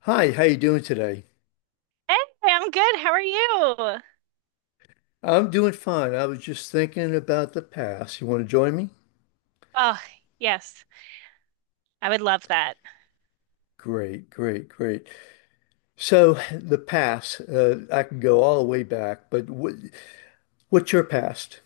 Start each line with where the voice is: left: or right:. left: Hi, how you doing today?
right: Hey, I'm good. How are you?
left: I'm doing fine. I was just thinking about the past. You want to join me?
right: Oh, yes. I would love that.
left: Great, great, great. So the past, I can go all the way back, but what's your past?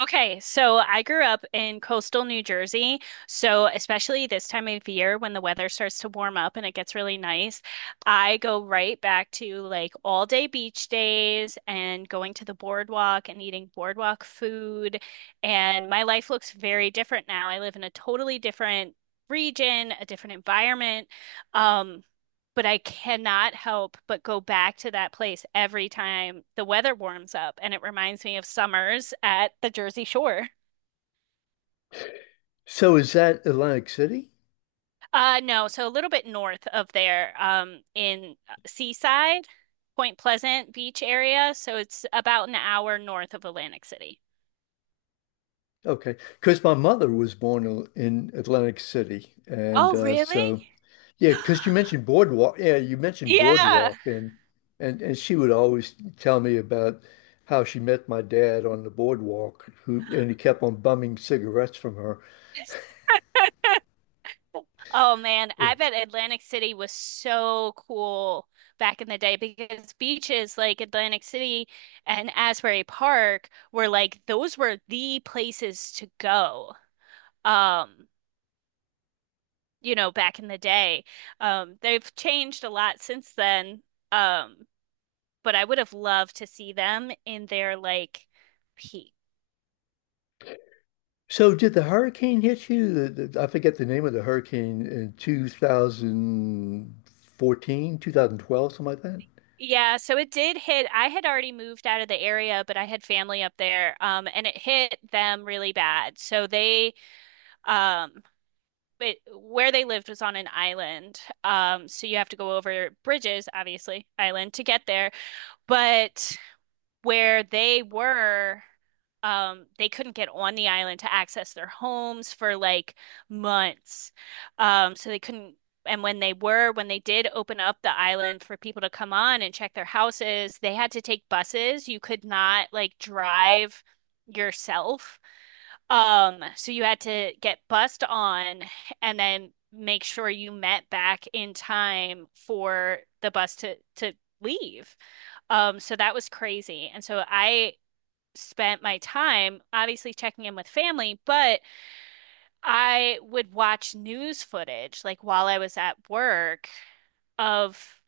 right: Okay, so I grew up in coastal New Jersey. So, especially this time of year when the weather starts to warm up and it gets really nice, I go right back to like all day beach days and going to the boardwalk and eating boardwalk food. And my life looks very different now. I live in a totally different region, a different environment. Um, but I cannot help but go back to that place every time the weather warms up, and it reminds me of summers at the Jersey Shore.
left: So is that Atlantic City?
right: No, so a little bit north of there, in Seaside, Point Pleasant Beach area. So it's about an hour north of Atlantic City.
left: Okay, because my mother was born in Atlantic City, and
right: Oh,
left: uh,
right: really?
left: so. Yeah, because you mentioned boardwalk. Yeah, you mentioned
right: Yeah.
left: boardwalk, and she would always tell me about how she met my dad on the boardwalk, who and he kept on bumming cigarettes from her.
right: Oh man,
left: Yeah.
right: I bet Atlantic City was so cool back in the day because beaches like Atlantic City and Asbury Park were like those were the places to go. Um, you know, back in the day. They've changed a lot since then. Um, but I would have loved to see them in their like peak.
left: So did the hurricane hit you? I forget the name of the hurricane in 2014, 2012, something like that.
right: Yeah, so it did hit. I had already moved out of the area, but I had family up there, and it hit them really bad. So they Um, but where they lived was on an island. So you have to go over bridges, obviously, island to get there. But where they were, they couldn't get on the island to access their homes for like months. So they couldn't. And when they did open up the island for people to come on and check their houses, they had to take buses. You could not like drive yourself, so you had to get bussed on and then make sure you met back in time for the bus to leave. So that was crazy. And so I spent my time obviously checking in with family, but I would watch news footage like while I was at work of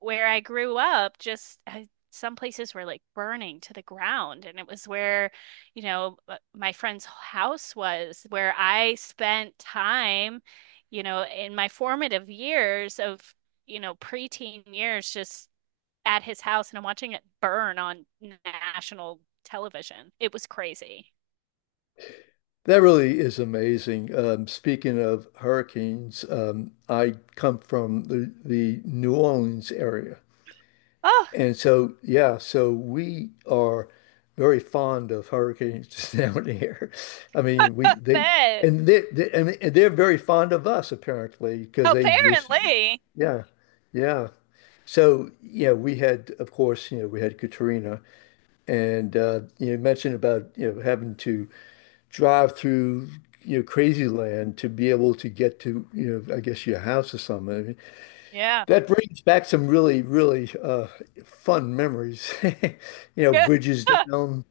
right: where I grew up, just some places were like burning to the ground. And it was where, you know, my friend's house was, where I spent time, you know, in my formative years of, you know, preteen years, just at his house and I'm watching it burn on national television. It was crazy.
left: That really is amazing. Speaking of hurricanes, I come from the New Orleans area.
right: Oh,
left: And so, yeah, so we are very fond of hurricanes down here. I mean, we
right: I
left: they
right: bet.
left: and they, they and they're very fond of us apparently because they just
right: Apparently.
left: yeah, yeah. So yeah, we had of course you know we had Katrina and you mentioned about you know having to drive through you know crazy land to be able to get to you know I guess your house or something.
right: Yeah.
left: That brings back some really, really fun memories. You know, bridges down,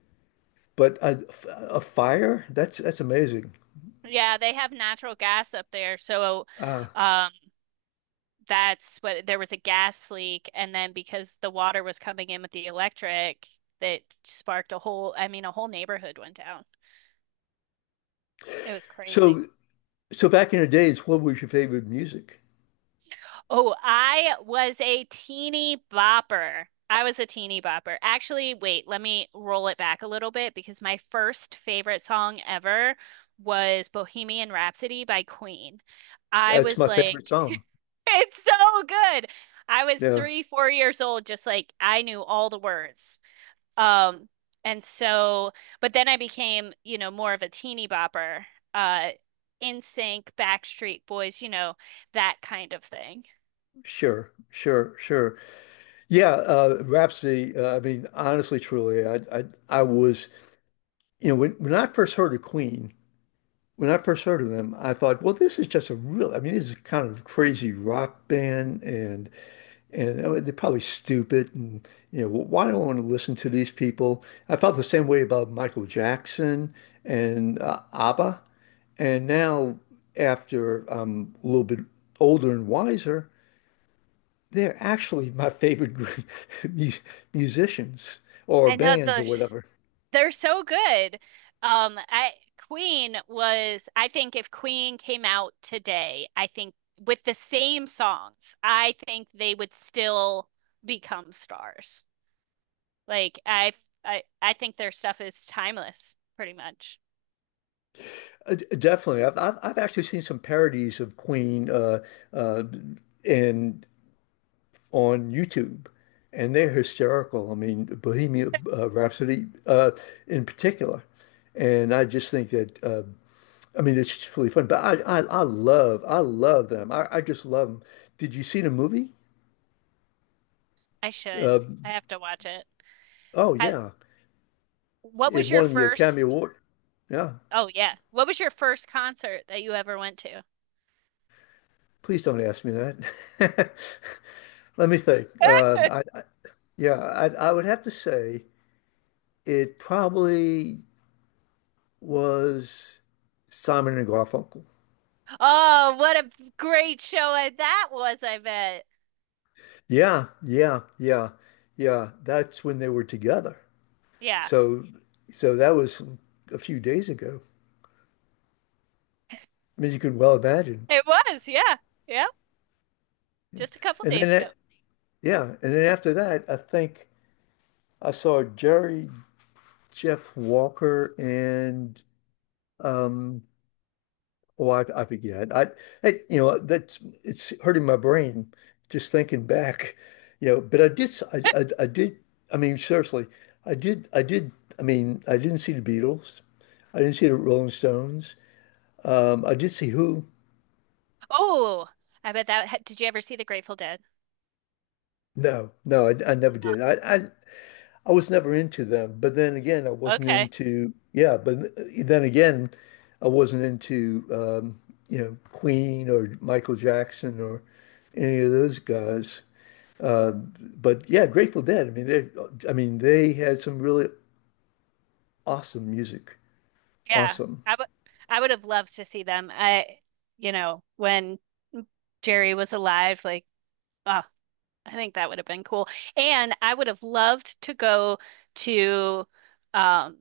left: but a fire? That's amazing.
right: Yeah, they have natural gas up there. So,
left: Uh,
right: um, that's what there was a gas leak, and then because the water was coming in with the electric, that sparked a whole, I mean, a whole neighborhood went down. It was crazy.
left: so so back in the days, what was your favorite music?
right: Oh, I was a teeny bopper. I was a teeny bopper. Actually, wait, let me roll it back a little bit because my first favorite song ever was Bohemian Rhapsody by Queen. I
left: That's
right: was
left: my favorite
right: like,
left: song.
right: it's so good. I was
left: Yeah,
right: three, 4 years old, just like I knew all the words. Um, and so, but then I became, you know, more of a teeny bopper, uh, NSYNC, Backstreet Boys, you know, that kind of thing.
left: sure, sure, sure. Yeah, Rhapsody. I mean, honestly, truly, I was you know when I first heard of Queen, when I first heard of them, I thought, well, this is just a real. I mean, this is kind of a crazy rock band and. And they're probably stupid. And, you know, why do I want to listen to these people? I felt the same way about Michael Jackson and ABBA. And now, after I'm a little bit older and wiser, they're actually my favorite group, mu- musicians or
right: I know
left: bands or
right: those
left: whatever.
right: They're so good. I Queen was, I think if Queen came out today, I think with the same songs, I think they would still become stars. Like I, I think their stuff is timeless, pretty much.
left: Definitely. I've actually seen some parodies of Queen uh, and on YouTube, and they're hysterical. I mean, Bohemian Rhapsody in particular, and I just think that I mean it's just really fun. But I love I love them. I just love them. Did you see the movie?
right: I should. I have to watch it.
left: Oh yeah,
right: What
left: it
right: was your
left: won the Academy
right: first?
left: Award. Yeah,
right: Oh yeah. What was your first concert that you ever went to?
left: please don't ask me that. Let me think. I yeah, I would have to say it probably was Simon and Garfunkel.
right: Oh, what a great show that was, I bet.
left: Yeah, yeah, yeah, yeah. That's when they were together.
right: Yeah,
left: So, so that was a few days ago. I mean, you can well imagine.
right: it was. Yeah. Yeah.
left: Yeah.
right: Just a couple
left: And then
right: days ago.
left: that, yeah. And then after that, I think I saw Jeff Walker, and um, Oh, I forget. You know, that's it's hurting my brain just thinking back, you know. But I did. I mean, seriously, I did. I mean, I didn't see the Beatles. I didn't see the Rolling Stones. I did see Who.
right: Oh, I bet that did you ever see the Grateful Dead?
left: No, no, I never did. I was never into them. But then again, I wasn't
right: Okay.
left: into. Yeah, but then again, I wasn't into, you know, Queen or Michael Jackson or any of those guys. Uh, but yeah, Grateful Dead. I mean, they had some really awesome music.
right: Yeah.
left: Awesome.
right: I would I would have loved to see them. I, you know, when Jerry was alive, like, oh, I think that would have been cool. And I would have loved to go to, um,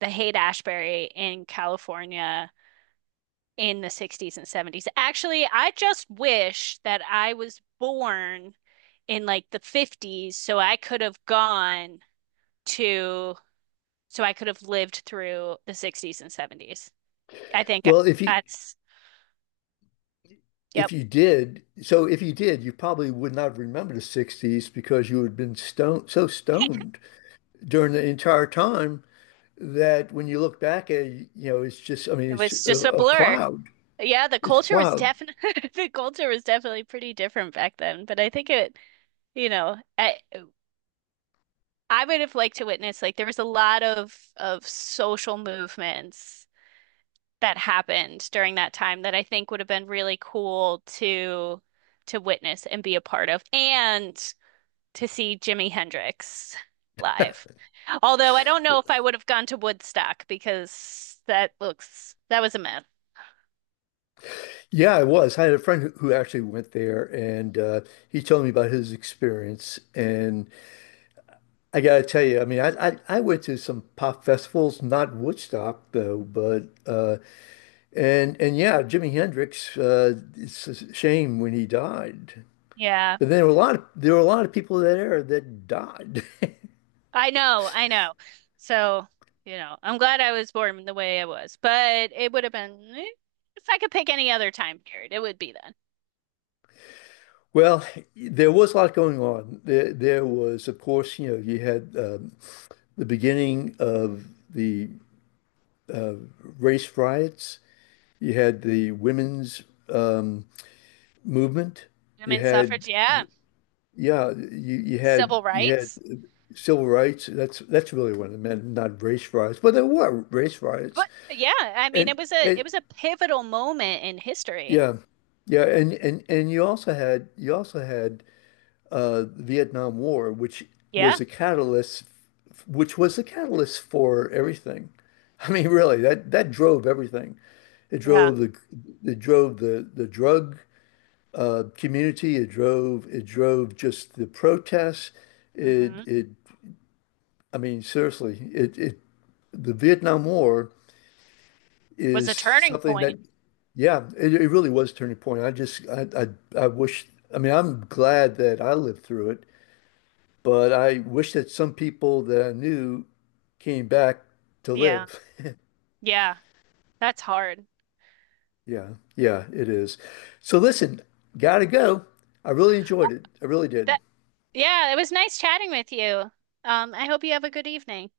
right: the Haight-Ashbury in California in the 60s and 70s. Actually, I just wish that I was born in like the 50s so I could have gone to, so I could have lived through the 60s and 70s. I think
left: Well,
right: that's,
left: if
right: yep,
left: you did, you probably would not remember the 60s because you had been stoned so stoned during the entire time that when you look back at it, you know, it's just, I mean,
right: it was just a
left: a
right: blur.
left: cloud.
right: Yeah, the
left: It's a
right: culture was
left: cloud.
right: definitely the culture was definitely pretty different back then, but I think it. You know, I would have liked to witness like there was a lot of social movements that happened during that time that I think would have been really cool to witness and be a part of and to see Jimi Hendrix live. Although I don't know if I would have gone to Woodstock because that looks that was a myth.
left: Yeah, it was. I had a friend who actually went there and he told me about his experience and I gotta tell you, I mean, I went to some pop festivals, not Woodstock though, but and yeah, Jimi Hendrix. It's a shame when he died,
right: Yeah.
left: but there were a lot of there were a lot of people there that died.
right: I know, I know. So, you know, I'm glad I was born the way I was, but it would have been eh, if I could pick any other time period, it would be then.
left: Well, there was a lot going on. There was, of course, you know, you had the beginning of the race riots. You had the women's um, movement. You
right: Women's suffrage,
left: had
right: yeah,
left: yeah, you had
right: civil
left: you had.
right: rights.
left: Civil rights. That's really what it meant, not race riots. But there were race riots,
right: But yeah, I mean, it was a it
left: and
right: was a pivotal moment in history.
left: yeah, yeah, and you also had Vietnam War,
right: Yeah,
left: was a catalyst, which was the catalyst for everything. I mean, really, that drove everything. It
right: yeah.
left: drove the it drove the drug community. It drove just the protests. It
right: hmm
left: it I mean, seriously, it The Vietnam War
right: Was
left: is
right: a turning
left: something
right: point.
left: yeah, it really was a turning point. I wish, I mean, I'm glad that I lived through it, but I wish that some people that I knew came back to
right: Yeah,
left: live.
right: yeah. That's hard.
left: Yeah, yeah, it is. So listen, gotta go. I really enjoyed it. I really did.
right: That Yeah, it was nice chatting with you. I hope you have a good evening.